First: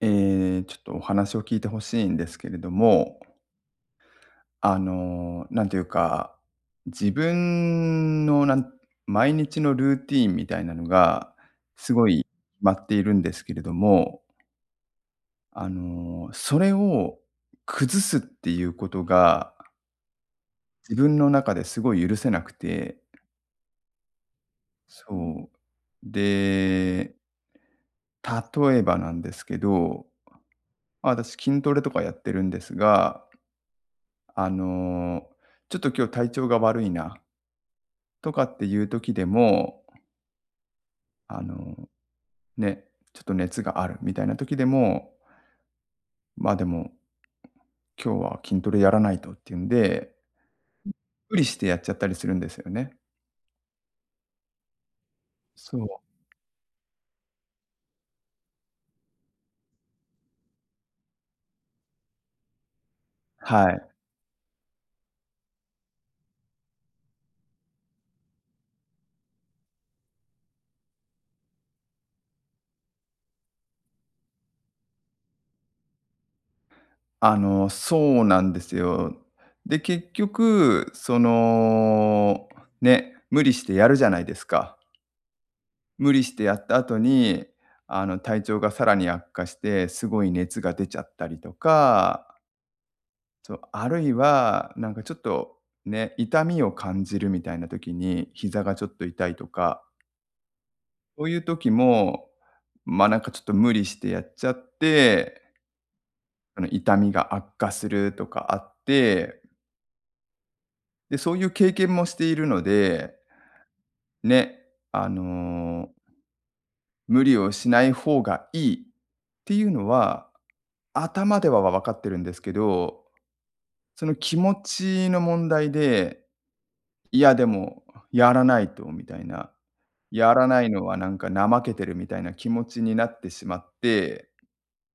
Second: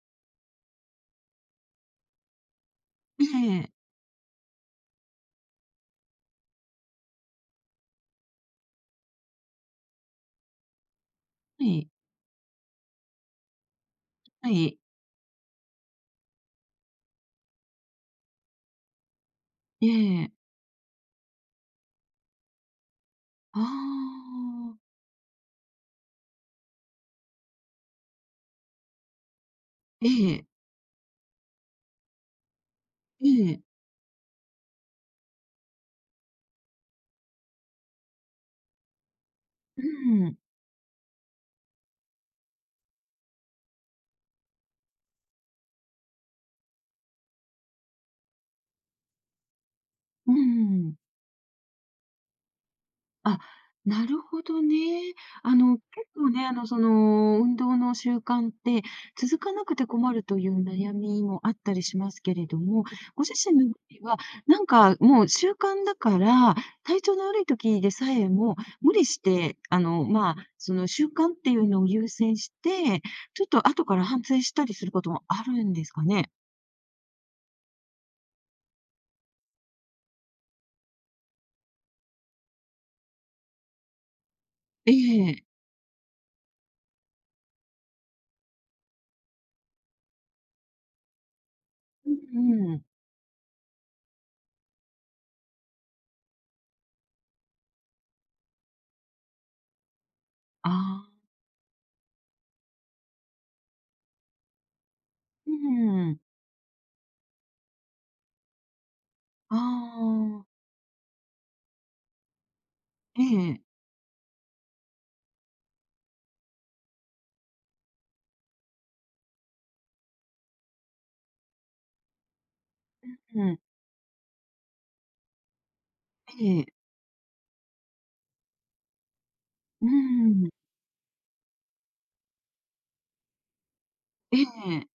ちょっとお話を聞いてほしいんですけれども、ええ、なんていうか、自分のなん毎日のルーティンみたいなのが、はい、すごい決まっているんですけれども、はい、それを崩すっていうことが、ええ、自分の中ですごい許せなくて、ああ、そう。で、例えばなんですけど、ええ、ま、私筋トレとかやってるんですが、ええ、あの、ちょっと今日体調が悪いなとかっていう時でうも、ん、あの、ね、ちょっと熱があるみたいな時でも、まあ、でも、今日は筋トレやらないとっていうんで、うん。無理してやっちゃったりするんですよね。あ、なるほどね。そ結う。構ね、運動の習慣って続かなくて困るという悩みもあったりしますけれども、ご自身のは場い。合は、なんかもう習慣だから、体調の悪い時でさえも無理して、まあ、その習慣っていうのを優先して、ちょっと後から反省したりすることもあるんですかね？そうなんですよ。で、結局、その、ね、無理してやるじゃないですか。ええ。無理してやった後に、体調がさらに悪化して、すごい熱が出ちゃったりとうか。んうん。そう、あるいは、なんかちょっとね、痛みを感じるみたいな時に、膝がちょっと痛いとか、ああ、そういう時も、ま、なんかちょっと無理してやっちゃって、うん。痛みが悪化するとかあって、ああ、で、そういう経験もしているので、ええ、ね、あの、無理をしない方がいいっていうのは、頭ではわかってるんですけど、うん、その気持ちの問題で、ええ。いや、でも、やらないとみたいな。うーやらん、ないのはなんか怠けてるみたいな気持ちになってしまって、ええ。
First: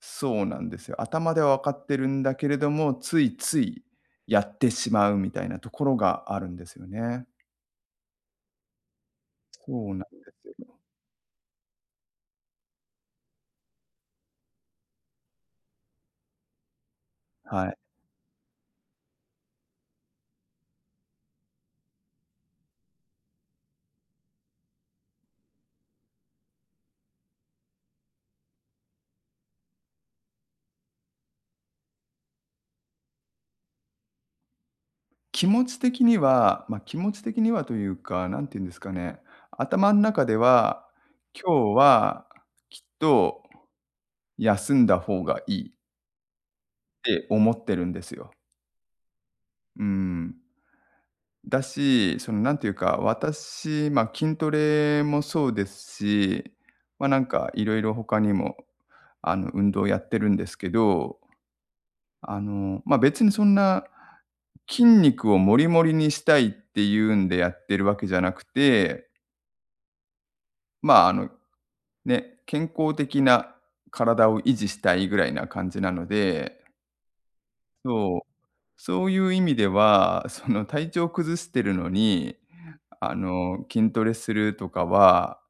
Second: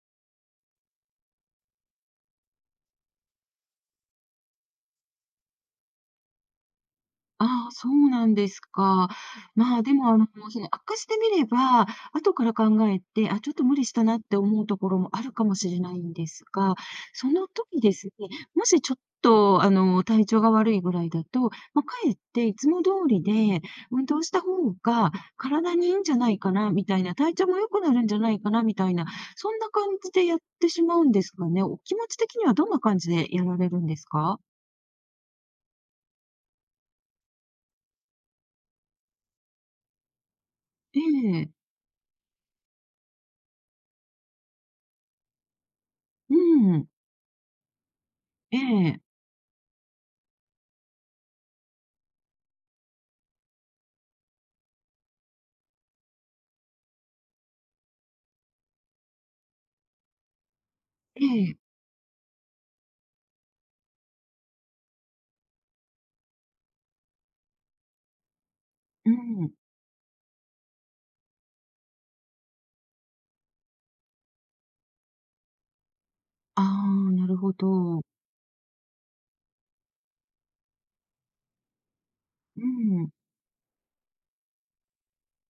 そうなんですよ。頭では分かってるんだけれども、ついついやってしまうみたいなところがあるんですよね。ああ、そうなんですか。まあ、そうなでんでも、すよ。悪化してみれば、後から考えて、あ、ちょっと無理したなって思うところもあるかもしれないんですが、そのはい。時ですね、もしちょっと、体調が悪いぐらいだと、ま、かえっていつも通りで運動した方が体にいいんじゃないかなみたいな、体調も良くなるんじゃないかなみたいな、そんな感じでやってしまうんですがね、お気持ち的にはどんな感じでやられるんですか？気持ち的には、まあ、気持ち的にはというか、なんて言うんですかね、頭の中では、ええ。今日はきっと休んだ方がいいうん。って思ってるんですよ。ええ、うーん。だし、そのなんていうか、私、ま、あ筋トレもそうですし、ま、あなんかいろいろ他にも、運動やってるんですけど、ええ、まあ、別にそんな、筋肉をモリモリにしたいっていうんでやってるわけじゃなくて、うん。ま、ね、健康的な体を維持したいぐらいな感じなので、ああ、なるほど。そう、そういう意味では、その体調崩してるのに、うん。筋トレするとかは、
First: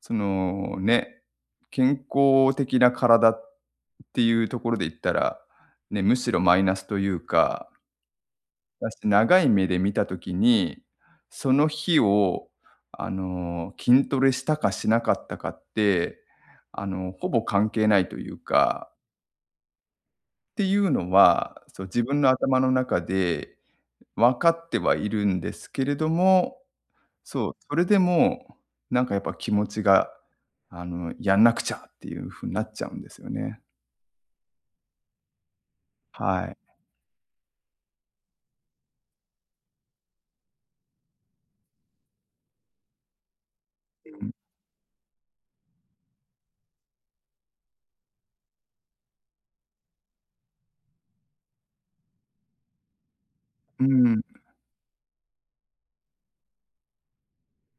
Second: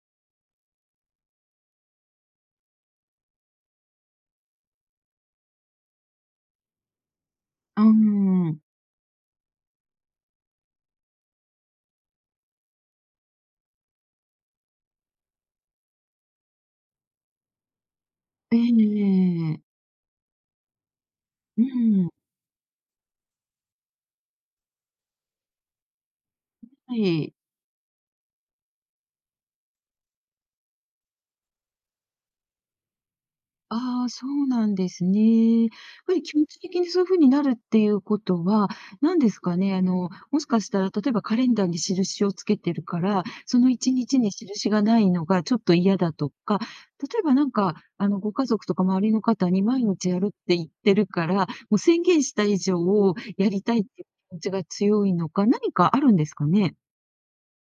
そのね、健康的な体っていうところで言ったら、ね、むしろマイナスというか、あ、うん。だし、長い目で見たときに、その日を、筋トレしたかしなかったかって、ほぼ関係ないというえか、え。っていうのは、うそう、自ん。分の頭の中で分かってはいるんですけれども、はい。そう、それでも、なんかやっぱ気持ちが、やんなくちゃっていう風になっちゃうんですよね。ああ、そうなんですね。やっぱり気は持い。ち的にそういう風になるっていうことは、何ですかね、もしかしたら例えばカレンダーに印をつけてるから、その1日に印がないのがちょっと嫌だとか、例えばなんか、ご家族とか周りの方に毎日やるって言ってるから、もう宣言した以上をやりたいっうていうん。気持ちが強いのか、何かあるんですかね？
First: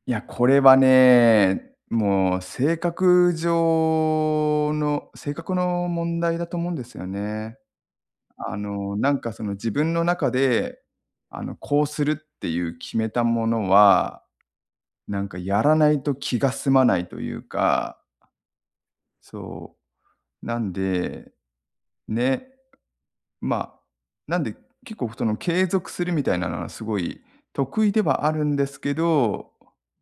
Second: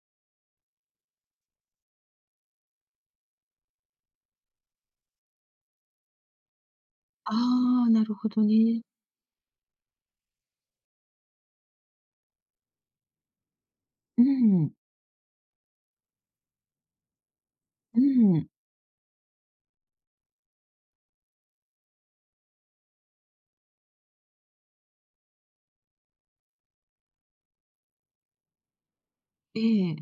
いや、これはね、もう性格の問題だと思うんですよね。ああ、なるほどね。なんかその自分の中で、こうするっていう決めたものうは、ん、なんかやらないと気が済まないというか、うん、そう、なんで、ね、まあ、なんで、結構その継続するみたいなのはすごい得意ではあるんですけど、ええ。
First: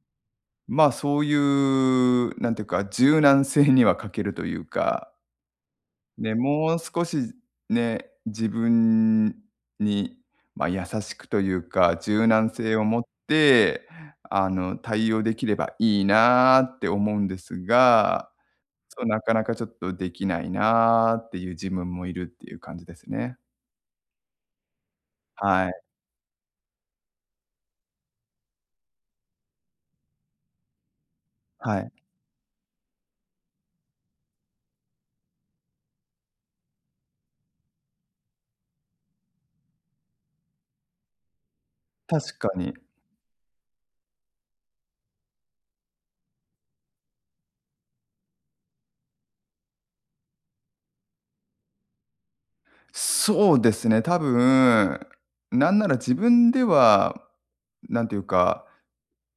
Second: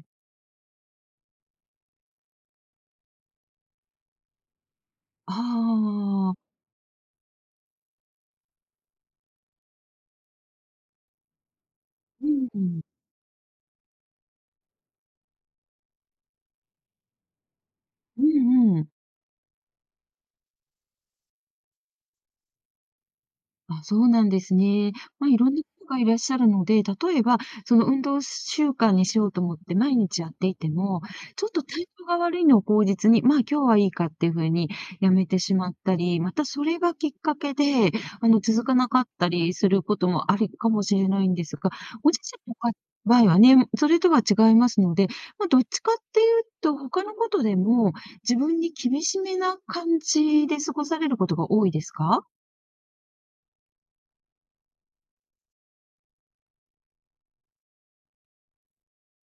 まあ、そういう、なんていうか、柔軟性には欠けるというか、あね、あ、もう少しね、自分に、まあ、優しくというか、う柔軟性ん。を持って、対応できればいいなーって思うんですうが、んうん。そう、なかなかちょっとできないなーっていう自分もいるっていう感じですね。あ、そうなんですね。まあ、いろんなはい。方がいらっしゃるので、例えば、その運動習慣にしようと思って毎日やっていても、ちょっとは体い。調が悪いのを口実に、まあ、今日はいいかっていうふうにやめてしまったり、またそれがきっかけで、続かなかったりすることもあるかもしれないんですが、ご自確か身のかに。場合はね、それとは違いますので、まあ、どっちかっていうと、他のことでも、自分に厳しめな感じで過ごされることが多いですか？そうですね、多分、なんなら自分では、なんていうか、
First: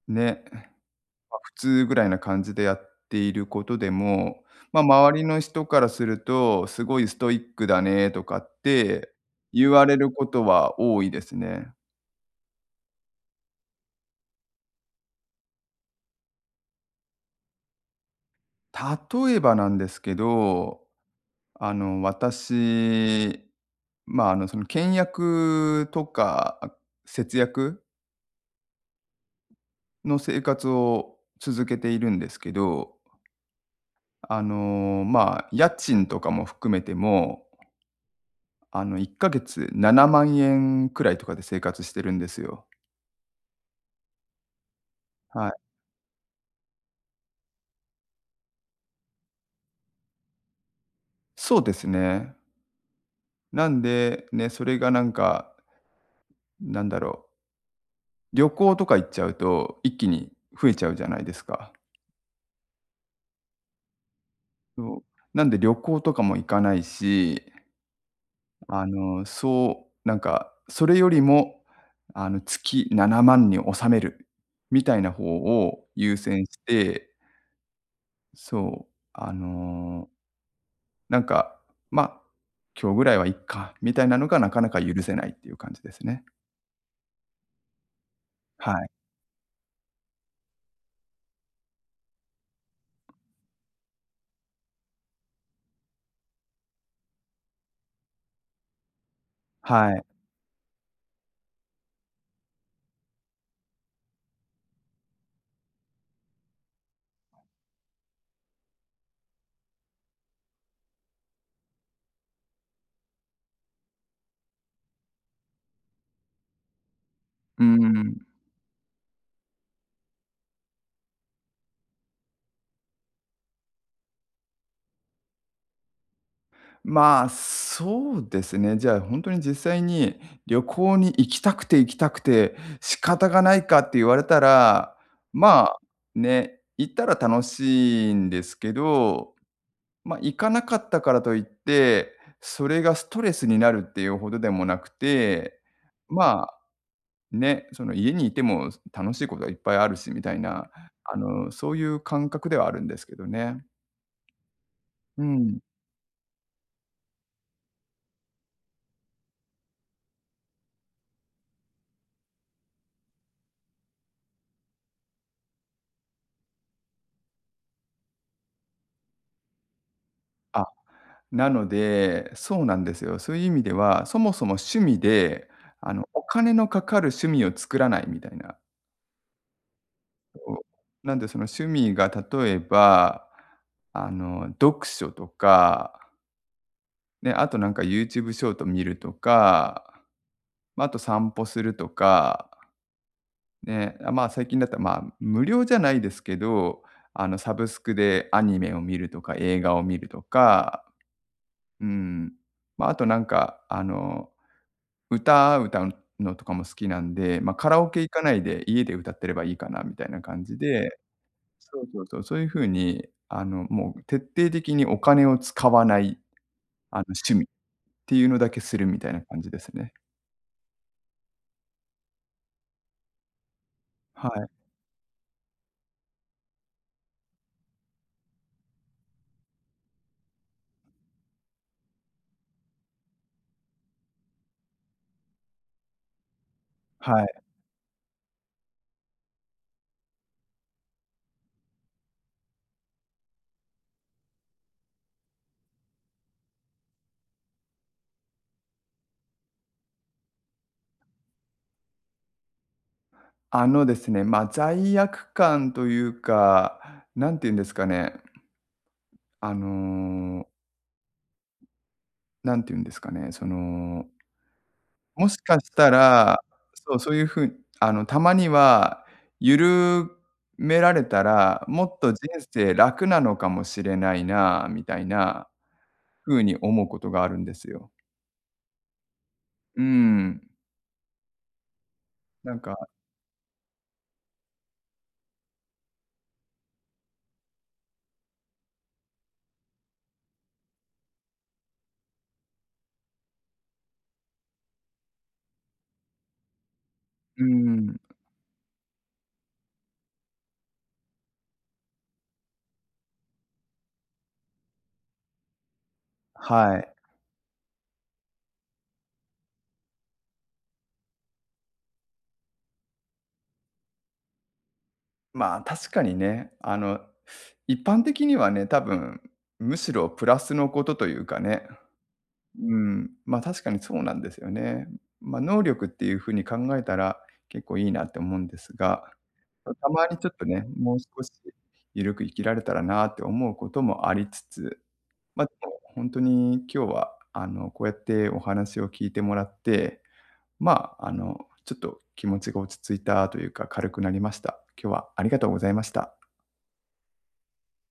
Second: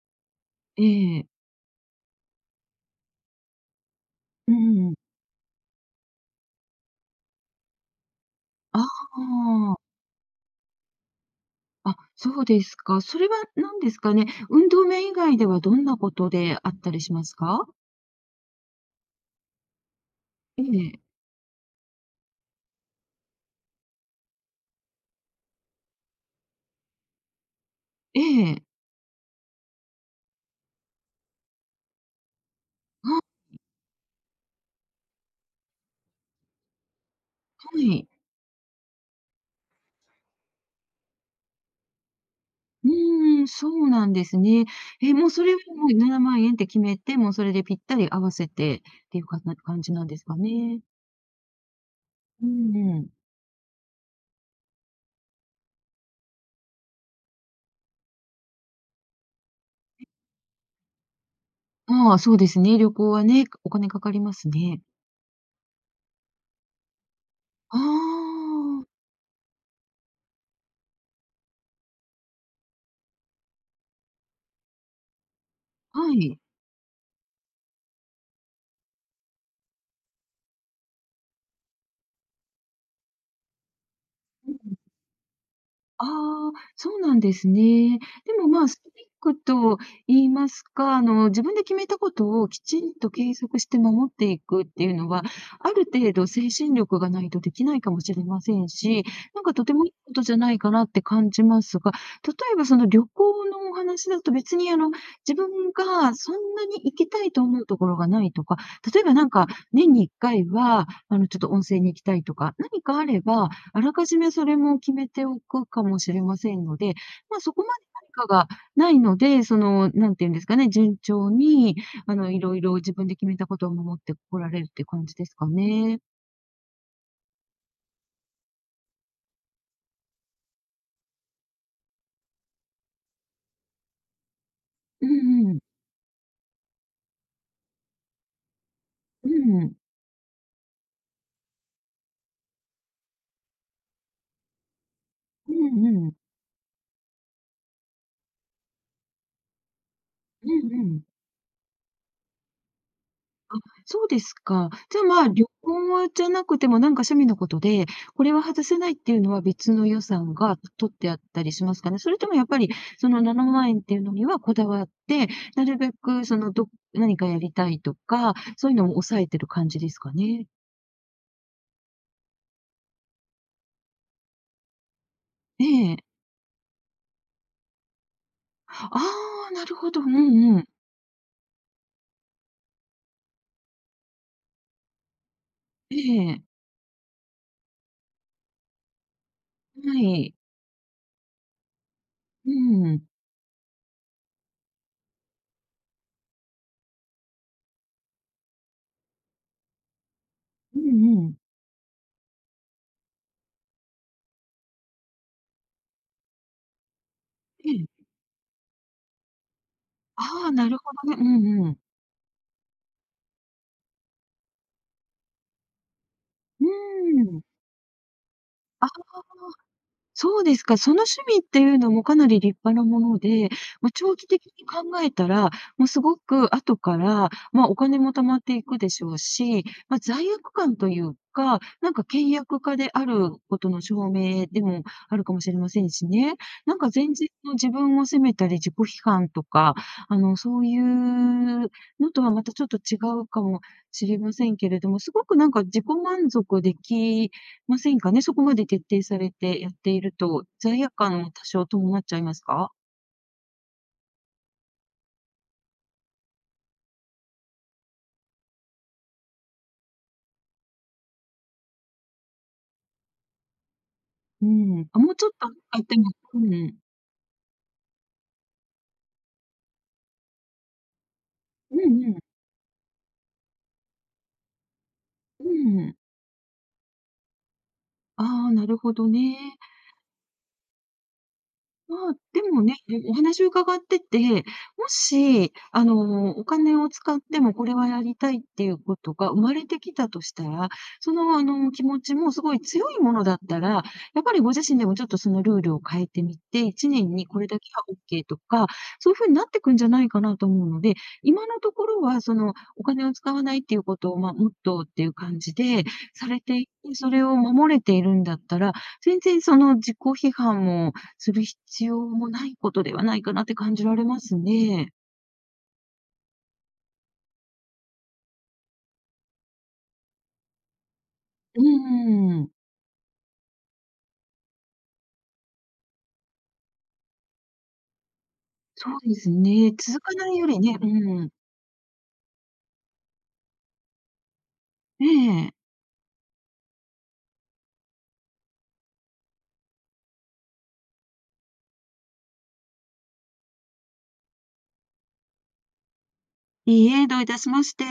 ね、ええ、ま、普通ぐらいな感じでやっていることでも、うまあ、ん、周りの人からすると、すごいストイックだねとかっあて言わあ、れることは多いですね。あ、そうですか。それは何ですかね。運動面以外ではどんなことであったりしますか？例えばなんですけえど、え、私、まあ、その倹約とか、あ、節約ええ。の生活を続けているんですけど、あ、はまあ、家賃とかも含めても、い。1ヶ月7万円くらいとかで生活してるんですよ。うーん、そうなんですね。え、もうそはれはい。もう7万円って決めて、もうそれでぴったり合わせてっていうかな感じなんですかね。そうですね。うんうん。なんで、ね、それがなんか、なんだろう、旅行とか行っちゃうと、一気に増えちゃうじゃないですか。ああ、そうですね。旅行はね、お金かかりますね。そう。なんで旅行とかも行かないし、ああ、そう、なんか、それよりも、月7万に収めるみたいな方をは優い。先して、そう、なんか、まあ、今日ぐらいはいっかみたいなのがなうかなかん。許せないっていう感じであすね。あ、そうなんですね。でも、まあ、はストい。イックと言いますか、自分で決めたことをきちんと継続して守っていくっていうのは、ある程度精神力がないとできないかもしれませんし、なんかとてもいはいい。ことじゃないかなって感じますが、例えばその旅行のお話だと別に自分がそんなに行きたいと思うところがないとか、例えばなんか年に1回は、ちょっと温泉に行きたいとか、何かあれば、あらかじめそれも決めておくかもしれませんので、まあ、そこうまでん。何かがないので、その、なんていうんですかね、順調に、いろいろ自分で決めたことを守ってこられるって感じですかね。まあ、そうですね。じゃあ、本当に実際に旅行に行きたくて行きたくて仕方がないかって言われたら、うんまうん。あ、ね、行ったら楽しいんですけうど、んうん。ま、行かなかったからといって、それがストレスになるっていうほどでもなくうて、んうん。まあ、ね、その家にいても楽しいことがいっぱいあるしみたいうな、んうん。そういう感覚ではあるんですけどあ、ね。そうですか。じゃあ、まうあ、旅ん。行じゃなくても、なんか趣味のことで、これは外せないっていうのは別の予算が取ってあったりしますかね？それともやっぱり、その7万円っていうのにはこだわって、なるべくその、何かやりたいとか、そういうのも抑えてる感じですかね？あなので、そうなんですよ。そういう意味では、そもそも趣味で、ええ。お金のかかる趣味を作らないみたいな。ああ、なるほど。うそんうん。う。なんでその趣味が例えば、読書とえか、え。ね、あとなんか YouTube ショート見るとはか、い。まあ、あと散歩するとか、うん。ね、あ、まあ、最近だったら、まあ、無料じゃないですけど、サブスクでアニメを見るとか、映画を見るとうか、んうん。うん。まあ、あとなんか、歌歌うのとかも好きなんで、まあ、カえラえ。オケ行かないで家で歌ってればいいかなみたいな感ああ、じなるほで、どね。うんうそん。うそうそう、そういう風に、もう徹底的にお金を使わない、う趣ーん。味っていうのだけするあ、みたいな感じですね。そうですか。その趣味っていうのもかなり立派なもので、まあ、長期は的い、に考えたら、もうすごく後から、まあ、お金も貯まっていくでしょうし、まあ、罪悪感というか、なんか倹約家であることの証明でもあるかもしれませんしね。なんか前は日い。の自分を責めたり自己批判とか、そういうのとはまたちょっと違うかもしれませんけれども、すごくなんか自己満足できませんかね、そこまで徹底されてやっていると、罪悪感も多少伴っちゃいますか？あのですね、まあ、罪悪感というか、なんて言うんですかね、あの、なんて言うんですかね、うん、あ、もうちもょっしとかしあ、たてもら、うん。そう、そういう風あの、たまには、緩められたら、うもっんうと人ん。生楽なのかもしれないな、みたいうなん。風に思うことがあるんですよ。ああ、なるほどね。うん。まあ、でなんもね、か、お話を伺ってて、もし、お金を使ってもこれはやりたいっていうことが生まれてきたとしたら、その、気持ちもすごい強いものだったら、やっぱりご自身でもちょっとそのルールを変えてみて、1年にこうれだけはオッん、ケーとか、そういう風になってくんじゃないかなと思うので、今のところはそのお金を使わないっていうことを、まあ、モットーっていう感じでされていて、はい。それを守れているんだったら、全然その自己批判もする必要もないことではないかなって感じられますね。まあ、確かにね、一般的にはね、多分、むしろプラスのことというかうね、ーん。うん、ま、確かにそうなんですよね。ま、能力っていう風に考えたら、結構いいなって思うんですそうが、ですね。また続まかにちなょっいよとりね、ね、もうう少ん。しゆるく生きられたらなって思うこともありつつ、えま、でえ。も本当に今日は、こうやってお話を聞いてもらって、ま、ちょっと気持ちが落ち着いたというか、軽くなりました。今日はありがとうございました。いいえ、どういたしまして。